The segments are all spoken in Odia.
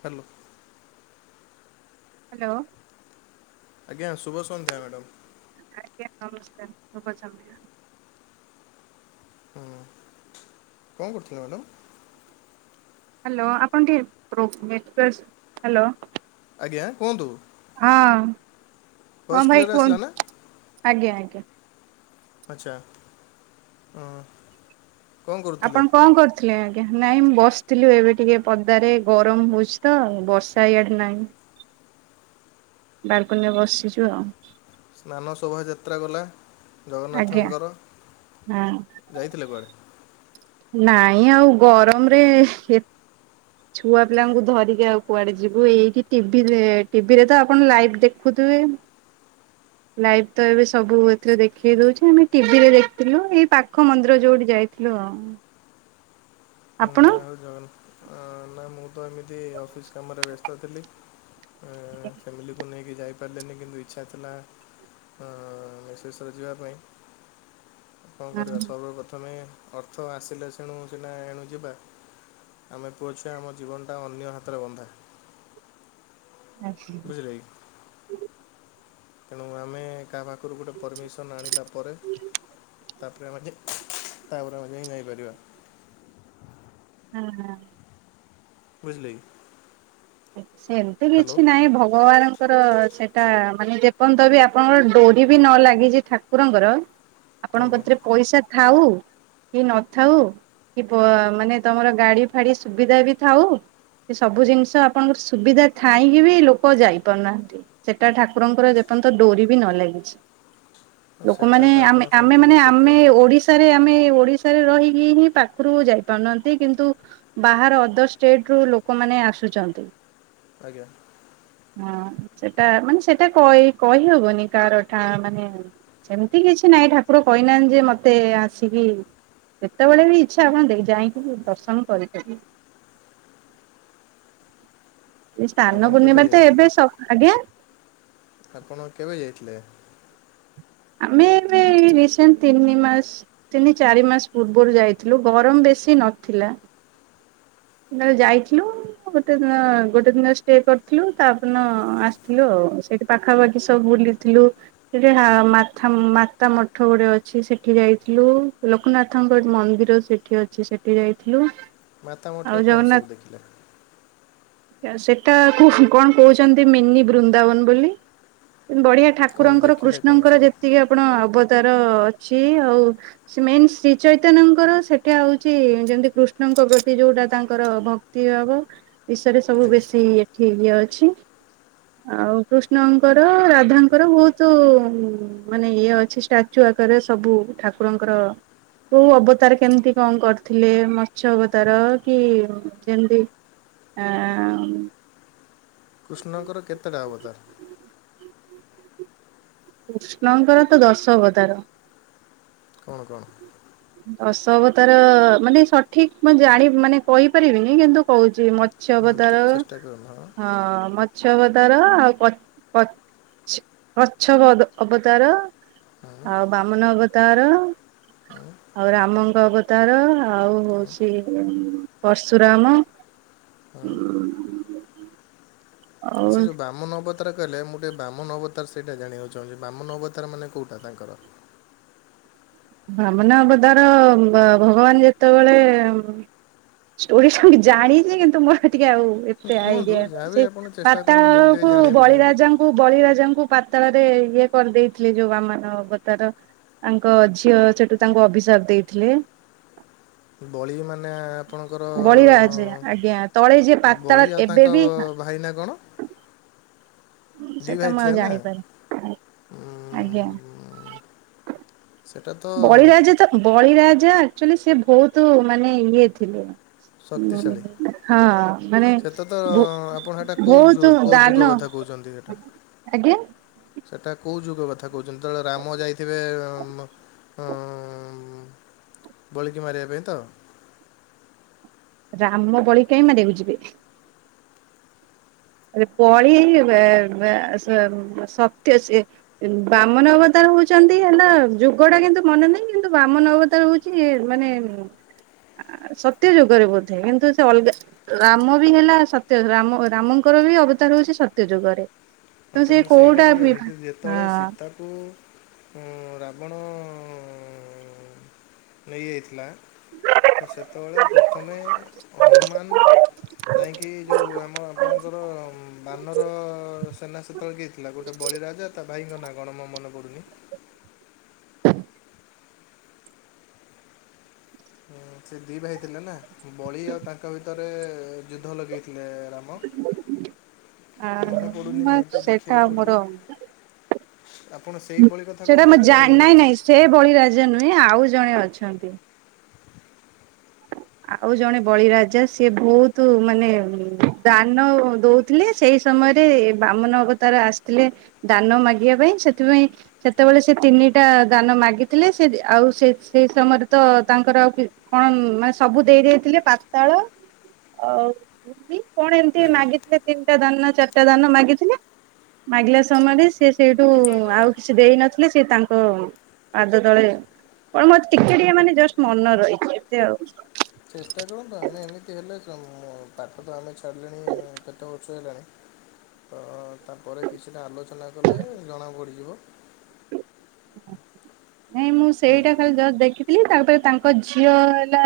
ହ୍ୟାଲୋ। ହ୍ୟାଲୋ। ଆଜ୍ଞା, ଶୁଭ ସନ୍ଧ୍ୟା ମ୍ୟାଡ଼ମ୍। ଆଜ୍ଞା ନମସ୍କାର ଶୁଭସନ୍ଧ୍ୟା। ହୁଁ, କଣ କରୁଥିଲେ ମ୍ୟାଡ଼ାମ୍? ହ୍ୟାଲୋ, ଆପଣ ଟିକେ ପ୍ରୋ [inaudible] ହ୍ୟାଲୋ। ଆଜ୍ଞା କୁହନ୍ତୁ? ହଁ, ହଁ ଭଏସ୍ ଭାଇ କ୍ଲିଅର୍ ଆସିଲା କୁହନ୍? ନା ଆଜ୍ଞା, ଆଜ୍ଞା। ଆଚ୍ଛା ଅଁ। ଆପଣ କଣ କରୁ ଥିଲେ ଆଜ୍ଞା, ନାଇଁ ମୁଁ ବସିଥିଲୁ ଏବେ ଟିକେ ପଦାରେ, ଗରମ ହଉଛି ତ! ବର୍ଷା ଇଆଡେ ନାଇଁ। ବାଲ୍ କୁନିରେ ବସିଚୁ ଆଉ। ସ୍ନାନ ଶୋଭାଯାତ୍ରା ଗଲା ଆଜ୍ଞା ଜଗନ୍ନାଥଙ୍କର। ହଁ ଯାଇଥିଲେ କୁଆଡ଼େ? ନାଇଁ, ଆଉ ଗରମରେହ୍ ଏତ୍ ଛୁଆ ପିଲାଙ୍କୁ ଧରିକି ଆଉ କୁଆଡେ ଯିବୁ। ଏଇଠି ଟିଭିରେ ଟିଭିରେ ତ ଆପଣ ଲାଇଭ୍ ଦେଖୁଥିବେ। ଲାଇଭ୍ ତ ଏବେ ସବୁୁ ଏଥିରେ ଦେଖେଇ ଦଉଛି। ଆମେ ଟିଭିରେ ଦେଖିଥିଲୁ, ଏଇ ପାଖ ମନ୍ଦିର ଯୋଉଠି ଯାଇଥିଲୁ। ଲୋଁ। ହୁଁ, ଯା ହଉ ଜଗନ୍ ନା, ମୁଁ ତ ଏମିତି ଅଫିସ୍ କାମରେ ବ୍ୟସ୍ତ ଥିଲି। ଏଁ ଫ୍ୟାମିଲିକୁ ନେଇକି ଯାଇପାରିଲିନି। କିନ୍ତୁ ଇଚ୍ଛା ଥିଲା। ଅଁ-ଅ ଶେଷରେ ଯିବା ପାଇଁ କଣ କରିବା? ହଁ ସର୍ବପ୍ରଥମେ ଅର୍ଥ ଆସିଲେ, ସେଣୁ ସିନା ଏଣୁ ଯିବା, ଆମେ ପୁଅଛୁଆ ଆମ ଜୀବନଟା ଅନ୍ୟ ହାତରେ ବନ୍ଧା। ହଁ ବୁଝିଲେକି? ତେଣୁ ଆମେ କାହା ପାଖ୍ ଉପୁରୁ ଗୋଟେ ପରମିସନ୍ ଆଣିଲା ପରେ, ତା'ପରେ ଆମେ ଯେ ତା'ପରେ ଆମେ ଯାଇଁ ଯାଇପାରିବା। [inaudible] ବୁଝିଲେ କି? ସେମିତି ହ୍ୟାଲୋ କିଛି ନାହିଁ ଭଗବାନ ଙ୍କର ସେଟା ମାନେ ଯେପନ୍ତ ବି ଆପଣଙ୍କର ଡୋରି ବି ନ ଲାଗିଛି ଠାକୁରଙ୍କର ଆପଣଙ୍କ ଆଜ୍ଞା କତିରେ ପଇସା ଥାଉ କି ନଥାଉ କି ମାନେ ତମର ଗାଡ଼ି ଫାଡ଼ି ସୁବିଧା ବି ଥାଉ ସେ ସବୁ ଜିନିଷ ଆପଣଙ୍କର ସୁବିଧା ଥାଇଁକି ବି ଲୋକ ଯାଇପାରୁନାହାନ୍ତି। ସେଟା ଠାକୁରଙ୍କର ଯେପଯ୍ୟନ୍ତ ଡୋରି ବି ନ ଲାଗିଛି। ହଁ ସେଟା ଲୋକମାନେେ ତ ଆପଣ ଆମେ ସମ୍ପୂର୍ଣ୍ଣ ମାନେ ଠିକ୍ ଆମେ କହିଲେ ଓଡିଶା ଓଶାରେ ଆମେ ଓଡିଶାରେ ରହିକି ହିଁ ପାଖରୁ ଯାଇପାରୁନାହାନ୍ତି। କିନ୍ତୁ ବାହାର ଅଦର ଷ୍ଟେଟ୍ ରୁ ଲୋକମାନେ ଆସୁଚନ୍ତି। ଆଜ୍ଞା। ହଁ ସେଇଟା ମାନେ ସେଇଟା କଇ କହିହବନି କାହାରଠା ମାନେ ସେମିତି କିଛି ନାହିଁ ଠାକୁର କହିନାହାନ୍ତି ଯେ ମତେ ଆସିକି ଯେତେବେଳେ ବି ଇଚ୍ଛା ହବ ଦେଇି ଯାଇକି ଦର୍ଶନ କରିପାରିବ। ଏ ଆପଣ ସ୍ନାନ କେବେ ପୂର୍ଣ୍ଣିମାରେ ତ ଯାଇଥିଲେ ଏବେ ସ ଆଜ୍ଞା। ଆପଣ କେବେ ଯାଇଥିଲେ? ଆମେ ଏବେ ଏଇ ରିସେଣ୍ଟ ତିନି ମାସ ତିନି ଚାରି ମାସ ପୂର୍ବରୁ ଯାଇଥିଲୁ ଗରମ ବେଶି ନଥିଲା। [inaudible] ଯାଇଥିଲୁ। ଗୋଟେ ଦିନ ଗୋଟେ ଦିନ ଷ୍ଟେ କରିଥିଲୁ ତାପର ଦିନ ଆସିଥିଲୁ ଆଉ ସେଇଠି ପାଖାପାଖି ସବୁ ବୁଲି ଥିଲୁ। ସେଡା ମାଥା ମାତା ମଠ ଗୋଟେ ଅଛି ସେଠି ଯାଇଥିଲୁ ଲୋକନାଥଙ୍କ ଗୋଟେ ମନ୍ଦିର ସେଠି ଅଛି ସେଠି ଯାଇଥିଲୁ। ମାତା ଆଉ ମଠରେ କଣ ସବୁ ଦେଖିଲେ? ଏ ସେଟା କଣ କହୁଛନ୍ତି ମିନି ବୃନ୍ଦାବନ ବୋଲି ବଢିଆ କଣ ଠାକୁରଙ୍କର ଦେଖିଲେ କଣ କୃଷ୍ଣଙ୍କର ସବୁ ଯେତିକି ଆପଣ ଅବତାର ଅଛି ଆଉ ସି ମିନ୍ସ ଶ୍ରୀ ଚୈତନ୍ୟଙ୍କର ସେଟା ହଉଛି ଯେମତି କୃଷ୍ଣଙ୍କ ପ୍ରତି ଯୋଉଟା ତାଙ୍କର ଭକ୍ତି ଭାବ ବିଷୟରେ ସବୁ ଆଜ୍ଞା ବେଶି ଏଠି ଇଏ ଅଛି। ଆଉ କୃଷ୍ଣଙ୍କର ରାଧାଙ୍କର ବହୁତ ମାନେ ଇଏ ଅଛି ଷ୍ଟାଚୁ ଆକାରରେ ସବୁ ଠାକୁରଙ୍କର କୋଉ ଅବତାର କେମିତି କଣ କରିଥିଲେ ମଛ ଅବତାର? କି ଯେମତି ଆମ୍ କୃଷ୍ଣଙ୍କର କେତେଟା ଅବତାର? କୃଷ୍ଣଙ୍କର ତ ଦଶ ଅବତାର। ଓହୋ। ଦଶ ଅବତାର ଅ ମାନେ ସଠିକ୍ ମୁଁ ଜାଣି ମାନେ କହିପାରିବିନି କିନ୍ତୁ କହୁଛି ମତ୍ ମତ୍ସ୍ୟ ହୁଁ ତ ଅବତାର ଚେଷ୍ଟା କରନ୍ତୁ ହଁ ମତ୍ ମଛ୍ଯ ଅବତାର ଆଉ କଚ୍ କଚ୍ କଛବ ଅବ ଅବତାର। ହୁଁ ଆଉ ବାମନ ଅବତାର। ହୁଁ ଆଉ ରାମଙ୍କ ଅବତାର ଆଉ ହଉଛି ପର୍ଶୁରାମ। ହଁ ଆଉ ଆ ସେ ଯଉ ବାମନ ଅବତା ଅବତାର କହିଲେ ମୁଁ ଟିକେ ବାମନ ଅବତାର ସେଇଟା ଜାଣିବାକୁ ଚାହୁଁଛି ବାମନ ଅବତାର ମାନେ କୋଉଟା ତାଙ୍କର ବାମନ ଅବତାର ବ ଭଗବାନ ଯେତେବେଳେ ଷ୍ଟୋରି ସୁଣି ଜାଣିଚି କିନ୍ତୁ ମୋର ଟିକେ ଆଉ ଏତ୍ ସେଇଆ କୁହନ୍ତୁ ହେଇଥିବ ଯାହାବି ସେ ଆପଣ ଚେଷ୍ଟା କରନ୍ତୁ ମୁଁ ବି ଟିକେ ପାତାଳକୁ ଜାଣିବାକୁ ଚାହିଁବି ବଳିରାଜାଙ୍କୁ କୁ ବଳିରାଜାଙ୍କୁ ପାତାଳ ରେ ଇଏ କରିଦେଇଥିଲି ଯୋଉ ବାମନ ଅବତାର ତାଙ୍କ ଝି ଝିଅ ସେଠୁ ତାଙ୍କୁ ଅଭିଶାପ ଦେଇଥିଲେ। ବଳି ମାନେ ଆପଣଙ୍କର ବଳିରାଜ ଅ ଆଜ୍ଞା ତଳେ ଯିଏ ପାତାଳ ବଳି ଏବେ ତାଙ୍କ ବି ଭାଇ ନା କଣ? ଦି ସେଟା ଭାଇ ମୁଁ ଆଉ ଥିଲେ ନା ଜାଣିପାରି ଆଗ୍ ଆଜ୍ଞା। ସେଟା ତ ବଳିରାଜା ତ ବଳିରାଜା ଆକ୍ଚୁଆଲି ସେ ବହୁତ ମାନେ ଇଏ ଥିଲେ। ଶକ୍ତିଶାଳୀ ହଁ ମାନେ ସେଟା ତ ବୋ ଆପଣ ସେଟା କୋଉ ଯୁ ବହୁତ କୋଉ ଯୁଗ ଦାନ। କଥା କହୁଛନ୍ତି ସେଟା ଆଜ୍ଞା ସେଟା କୋଉ ଯୁଗ କଥା କହୁଛନ୍ତି ଯେତେବେଳେ ରାମ ଯାଇଥିବେ ତ ଉଁ ବଳିକି ମାରିବା ପାଇଁ ତ ରାମ ବଳିକି କାଇଁ ମାରିବାକୁ ଯିବେ। ବଳି ବେ ବେ ସେ ସତ୍ୟ ସିଏ। ବାମନ ଅବତାର ହଉଛନ୍ତି ହେଲା ଯୁଗଟା କିନ୍ତୁ ମନେ ନାହିଁ କିନ୍ତୁ ବାମନ ଅବତାର ହଉ କି ମାନେ? ସତ୍ୟ ଯୁଗରେ ବୋଧେ କିନ୍ତୁ ସେ ଅଲଗା ରାମ ବି ହେଲା ସତ୍ୟ ରାମ ଙ୍କର ବି ଅବତାର ହଉଛି ସତ୍ୟ ଯୁଗରେ। ହଁ ତ ସେ ମୁଁ ସେଇଟା କୋଉଟା ବି ହଁ କହିବାକୁଛନ୍ତି ଯେତେବେଳେ ସୀତାକୁ ରାବଣ ନେଇଯାଇଥିଲା ତ ସେତେବେଳେ ପ୍ରଥମେ ହନୁମାନ ଯାଇକି ଯଉ ଆମ ଆପଣଙ୍କର ବାନର ସେନା ସେ ତ କିଏ ଥିଲା ଗୋଟେ ବଳି ରାଜା ତା ଭାଇଙ୍କ ନାଁ କଣ ମୋ ମନେ ପଡୁନି। ସେ ଦି ଭାଇ ଥିଲେ ନା ବଳି ଆଉ ତାଙ୍କ ଭିତରେ ଯୁଦ୍ଧ ଲଗେଇଥିଲେ ରା ମ ପଡ଼ୁିନି ନେଟରେ ସେଟା ଦେଖିବାକୁ ମୋର ପଡ଼ିବ। ଆପଣ ସେଇ ବଳି କଥା ସେଇଟା ମୁଁ କହୁଛନ୍ତି ନା ଜାଣି ଅନ୍ୟ ନାଇଁ ବଳି ନାଇଁ କଥା। ସେ ବଳି ରାଜା ନୁହେଁ ଆଉ ଜଣେ ଅଛନ୍ତି। ଆଉ ଜଣେ ବଳିରାଜା ସିଏ ବହୁତ ମାନେ ଦାନ ଦଉ ଥିଲେ ସେଇ ସମୟରେ ବାମନ ଅବତାର ଆସିଥିଲେ ଦାନ ମାଗିବା ପାଇଁ ସେଥିପାଇଁ ସେତେବେଳେ ସେ ତିନିଟା ଦାନ ମାଗିଥିଲେ ସେ ଆଉ ସେ ସେଇ ସମୟରେ ତ ତାଙ୍କର ଆଉ କଣ ନା ସବୁ ଦେଇ ଦେଇଥିଲେ ପାତାଳ ଆଉ କଣ ଏମିତି ଆଜ୍ଞା ମାଗିଥିଲେ? ତିନିଟା ଦାନ ନା ଚାରଟା ଦାନ ମାଗିଥିଲେ। ମାଗିଲା ସମୟରେ ସେ ସେଇଠୁ ଆଉ କିଛି ଦେଇନଥିଲେ ସେ ତାଙ୍କ ପାଦ ତଳେ କ ମୋର ଟିକେଟିକେ ମାନେ ଜଷ୍ଟ ମନ ରହିଛି ଏତେ ଆଉ ଚେଷ୍ଟା କରନ୍ତୁ ଆମେ ଏମିତି ହେଲେ ସବୁ ମୁଁ ପାଠ ତ ଆମେ ଛାଡ଼ିଲେଣି କେତେ ବର୍ଷ ହେଲାଣି ତ ତାପରେ କିଛିଟା ଆଲୋଚନା କଲେ ଜଣାପଡ଼ିଯିବ। ନାଇଁ ମୁଁ ନାଇଁ କି ସେଇଟା ଖାଲି ଦେଖିଥିଲି ତାପରେ ତାଙ୍କ ଝିଅ ହେଲା।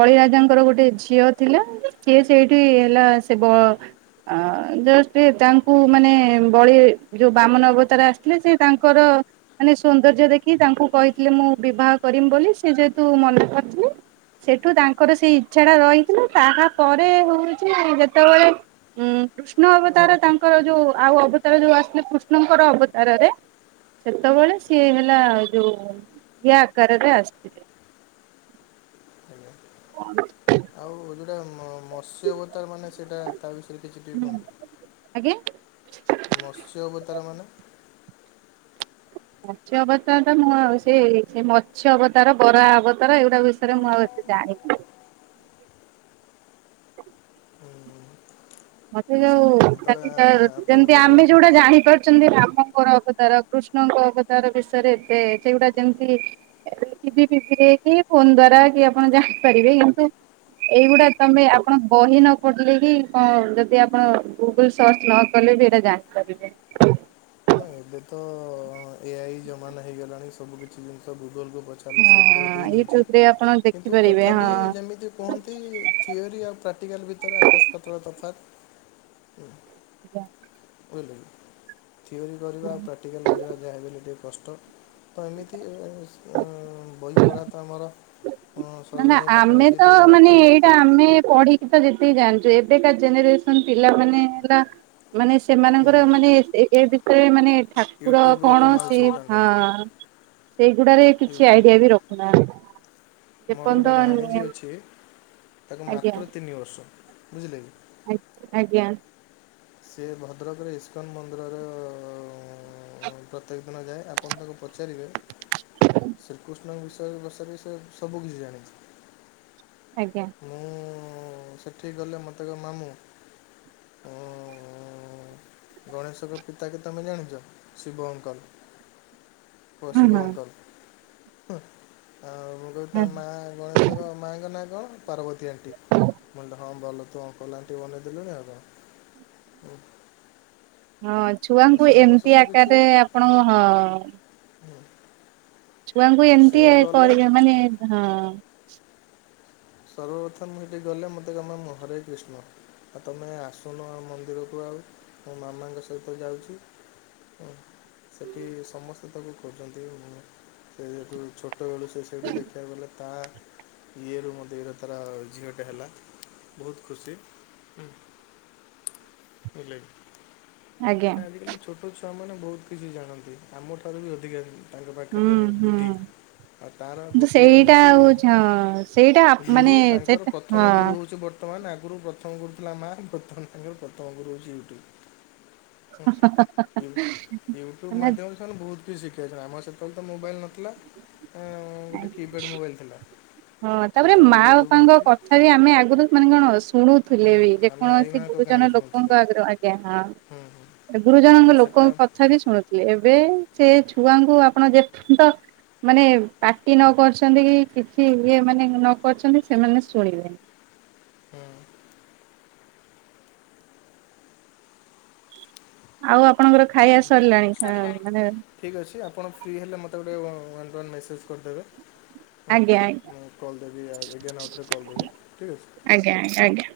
ବଳିରାଜାଙ୍କର ଗୋଟେ ଝିଅ ଥିଲା ସିଏ ସେଇଠି ହେଲା ସେ ବ ଅଁ ଯେ ସେ ତାଙ୍କୁ ମାନେ ବଳି ଯେଉଁ ବାମନ ଅବତାର ଆସିଥିଲେ ସେ ତାଙ୍କର ମାନେ ସୌନ୍ଦର୍ଯ୍ୟ ଦେଖି ତାଙ୍କୁ କହିଥିଲେ ମୁଁ ବିବାହ କରିମ ବୋଲି ସେ ଯେହେତୁ ମନା କରିଥିଲେ। ସେଠୁ ତାଙ୍କର ସେଇ ଇଚ୍ଛାଟା ରହିଥିଲା ତାହା ପରେ ହଉଛି ଯେତେବେଳେ ଉଁ କୃଷ୍ଣ ଅବତାର ତାଙ୍କର ଯୋଉ ଆଉ ଅବତାର ଯୋଉ ଆସିଲେ କୃଷ୍ଣଙ୍କର ଅବତାରରେ ଯେତେବେଳେ ସିଏ ହେଲା ଯୋଉ ଇଏ ଆକାରରେ ଆସିଥିଲେ। [inaudible] [inaudible] ଆଉ ଯୋଉଟା ମ ମତ୍ସ୍ୟ ଅବତାର ମାନେ ସେଇଟା ତା ବିଷୟରେ କିଛି ଟିକେ କହି ଆଜ୍ଞା। ମତ୍ସ୍ୟ ଅବତାରମାନେ। ମତ୍ସ୍ୟ ଅବତାର ମୁଁ ଆଉ ସେ ସେ ମତ୍ସ୍ୟ ଅବତାର ବରା ଅବତାର ଏଇଗୁଡା ବିଷୟରେ ମୁଁ ଆଉ ଏତେ ଜାଣିନି। ମତେ ଆଚ୍ଛା ଯୋଉ ଯେତେବେଳେ ଖାଲି ଯେମତି ଆପଣଙ୍କର ଆମେ ଯୋଉଟା ଜାଣିପାରୁଛୁ। ଛନ୍ତି ରାମଙ୍କର ଅବତାର କୃଷ୍ଣଙ୍କ ଅବତାର ବିଷୟରେ ଏବେ ସେଗୁଡା ଯେମିତି ଟିଭି ପିଭି କି ଫୋନ ଦ୍ଵାରା କି ଆପଣ ଜାଣିପାରିବେ କିନ୍ତୁ ଏଇଗୁଡା ତମେ ଆପଣ ବହି ନ ପଢିଲେ କି କଣ। ଯଦି ଆପଣ ଗୁଗୁଲ ସର୍ଚ୍ଚ ନ କଲେ ବି ଏଇଟା ଆପଣ ଜାଣିପାରିବେ। ହଁ ଏବେ ତ ଏଆଇ ଜମାନା ହେଇଗଲାଣି ସବୁ କିଛି ଜିନିଷ ଗୁଗୋଲକୁୁ ପଚା ଚାରିଲେ ଉତ୍ତର ହଁ ଦେଇ ଦଉଛି ୟୁଟ୍ୟୁବରେ ଆପଣ କିନ୍ତୁ ଦେଖିପାରିବେ ତଥାପି ହଁ। ଯେମି କୁହନ୍ତି ଥିଓରି ଆଉ ପ୍ରାକ୍ଟିକାଲ୍ ଭିତରେ ଆକାଶପାତାଳ ତଫାତ। [inaudible] ବୁଝିଲେ ଥିଓରି କରିବା ପ୍ରାକ୍ଟିକାଲ୍ କରିବା ଯାହାବ ହେଲେ ଟିକେ କଷ୍ଟ। ତ ଏମିତି ବହି ପଢ଼ା ତ ଆମର ନା ନା ସରିଲାଣି ଆମେ ପାଖାପାଖି ତ ଦୁଇହଜାର ମାନେ ଅଠରରୁ ଏଇଟା ଆମେ ପଢିକି ତ ଯେତିକି ଜାଣିଛୁ ଏବେକା ଜେନେରେସନ ପିଲାମାନେ ହେଲା ମାନେ ହୁଁ ସେମାନଙ୍କର ମାନେ ଏ ବିଷୟରେ ମାନେ ଠାକୁର ୟୁଟ୍ୟୁବ୍ର କଣ କମାଲ୍ ସେ ସବୁ ହଁ ତାଙ୍କର ସେଇଗୁଡାରେ କିଛି ୟୁଟ୍ୟୁବ୍ ଆଇଡିଆ ବି ରଖୁନାହାନ୍ତି। ମୋର ଯେପର୍ଯ୍ୟନ୍ତ ଗୋଟେ ଭାଣୀଜୀ ଅଛି ତାକୁ ମାତ୍ର ତିନି ବର୍ଷ ବୁଝିଲେ କି। ଆଜ୍ଞା ଆଜ୍ଞା। ସେ ଭଦ୍ରକରେ ଇସ୍କନ ମନ୍ଦିରର ପ୍ରତକ। ଦିନ ଯାଏ ଆପଣ ତାଙ୍କୁ ପଚାରିବେ ଶ୍ରୀକୃଷ୍ଣଙ୍କ ବିଷୟରେ ବସାରିକି ସେ ସବୁ କିିଛି ଜାଣିଚି। ଆଜ୍ଞା। ମୁଁ ସେଠି ଗଲେ ମୋତେ କହେ ମାମୁଁ। ଗଣେଶଙ୍କ ପିତା କେ ତମେ ଜାଣିଛ ଶିବ ଅଙ୍କଲ। ହଁ ପଶିବ ହଁ ଅଙ୍କଲ ହେଁ ଆଉ ମୁଁ କ ତା ହଁ। ମା ଗଣେଶ। ତା ମାଙ୍କ ନାଁ କଣ ପାର୍ବତୀ ଆଣ୍ଟି। [unintelligible] ଅଙ୍କଲ ଆଣ୍ଟି ବନେଇ ଦେଲୁଣି ଆଉ କଣ। ହଁ ତ ଛୁଆଙ୍କୁ ସେମାନେ ଏମିତି ସବୁ କିଛି ଆକାରରେ ଆପଣ ହଁ। ହୁଁ ଛୁଆଙ୍କୁ ଆଉ ଏମିତି ସିଏ ଗଲେ କର ମାନେ ହଁ। ସର୍ବପ୍ରଥମ ମୁଁ ସେଇଠି ଗଲେ ମୋତେ କହେ ମାମୁଁ ହରେ କୃଷ୍ଣ। ଆଉ ତୁମେ ଆସୁନ ଆ ମନ୍ଦିରକୁ ଆଉ ମୋ ମାମାଙ୍କ ସହିତ ଯାଉଛି। ହଁ ସେଠି ସମସ୍ତେ ତାକୁ ଖହୁଛନ୍ତି ସେ ଛୋଟବେଳୁ ସେ ସେଇଠୁ ଦେଖିବାକୁ ଗଲେ ତା ଇଏରୁ ମଧ୍ୟ ଦୁଇଟା ତାର ଝିଅଟେ ହେଲା ବହୁତ ଖୁସି। ବିଲେଇ। ଆଜ୍ଞା। ଆଜିକାଲି ଛୋଟ ଛୁଆ ମାନେ ବହୁତ କିଛି ଜାଣନ୍ତି ଆମ ଠାରୁ ବି ଅଧିକା। ତାଙ୍କ ହୁଁ ପାଖରେ ହୁଁ ବୁଡି ଆଉ ତାର କିନ୍ତୁ ଗୋଟିଏ ସେଇଟା ହେଉଛି। ହଉଛି ହଁ ସେଇଟା ଗୁରୁ ମାନେ ତାଙ୍କର ସେଟା ହଁ ପ୍ରଥମ ଗୁରୁ ହେଉଛି ବ ବର୍ତ୍ତମାନ ଆଗରୁ ପ୍ରଥମ ଗୁରୁଥିଲା ମା ବର୍ତ୍ତମାନ ଆଗରୁ ପ୍ରଥମ ଗୁରୁ ହେଉଛି ୟୁଟ୍ୟୁବ୍। ହଁ ୟୁ ୟୁଟ୍ୟୁବ ମାନେ ମାଧ୍ୟମ ସେମାନେ ବହୁତ କିଛି ଶିଖିବା ଅଛନ୍ତି ଆମର ସେତେବେଳେ ତ ମୋବାଇଲ୍ ନଥିଲା ଅ ଗୋଟେ କିପ୍ୟାଡ଼୍ ମୋବାଇଲ୍ ଥିଲା। ହଁ ତାପରେ ସେତେବେଳେ ମା ୟୁଟ୍ୟୁବ୍ ବାପାଙ୍କ ନଥିଲା କଥା ବି ଆମେ ଆଗରୁ ମାନେ କଣ ଶୁଣୁଥିଲେ ହୁଁ ବି ଦେ ଆମେ କୌଣସି ଆଇମାଙ୍କ କାହାଣୀ ଗୁରୁଜନ ଶୁଣୁଥିଲେ ଲୋକଙ୍କ ଆଗରୁ ଆଜ୍ଞା ହୁଁ ହୁଁ ହଁ ତ ଗୁରୁଜନଙ୍କ ସେଟା ଲୋକଙ୍କ କଥା ବିି ଶୁଣୁଥିଲେ ଏବେ ସେ ଛୁଆଙ୍କୁ ଆପଣ ଯେତେ ତ ମାନେ ପାଟି ନ କରଛନ୍ତି କି କିଛି ଇଏ ମାନେ ନ କରିଛନ୍ତି ସେମାନେ ଶୁଣିବେନି। ହଁ। ଆଉ ଆପଣଙ୍କର ଖାଇବା ସରିଲାଣି ଅ ସରିଲାଣି। ମାନେ ଠିକ୍ ଅଛି ଆପଣ ଫ୍ରି ହେଲେ ମୋତେ ଗୋଟେ ୱାନ୍ ୱାନ୍ ମେସେଜ୍ କରିଦେବେ। ହୁଁ ଆଜ୍ଞା ଆଜ୍ଞା ମୁଁ କଲ୍ ଦେବି ଏଗେନ ଆଉ ଥରେ କଲ୍ ଦେବି ଠିକ୍ ଅଛି। ଆଜ୍ଞ ଆଜ୍ଞ ଆଜ୍ଞା।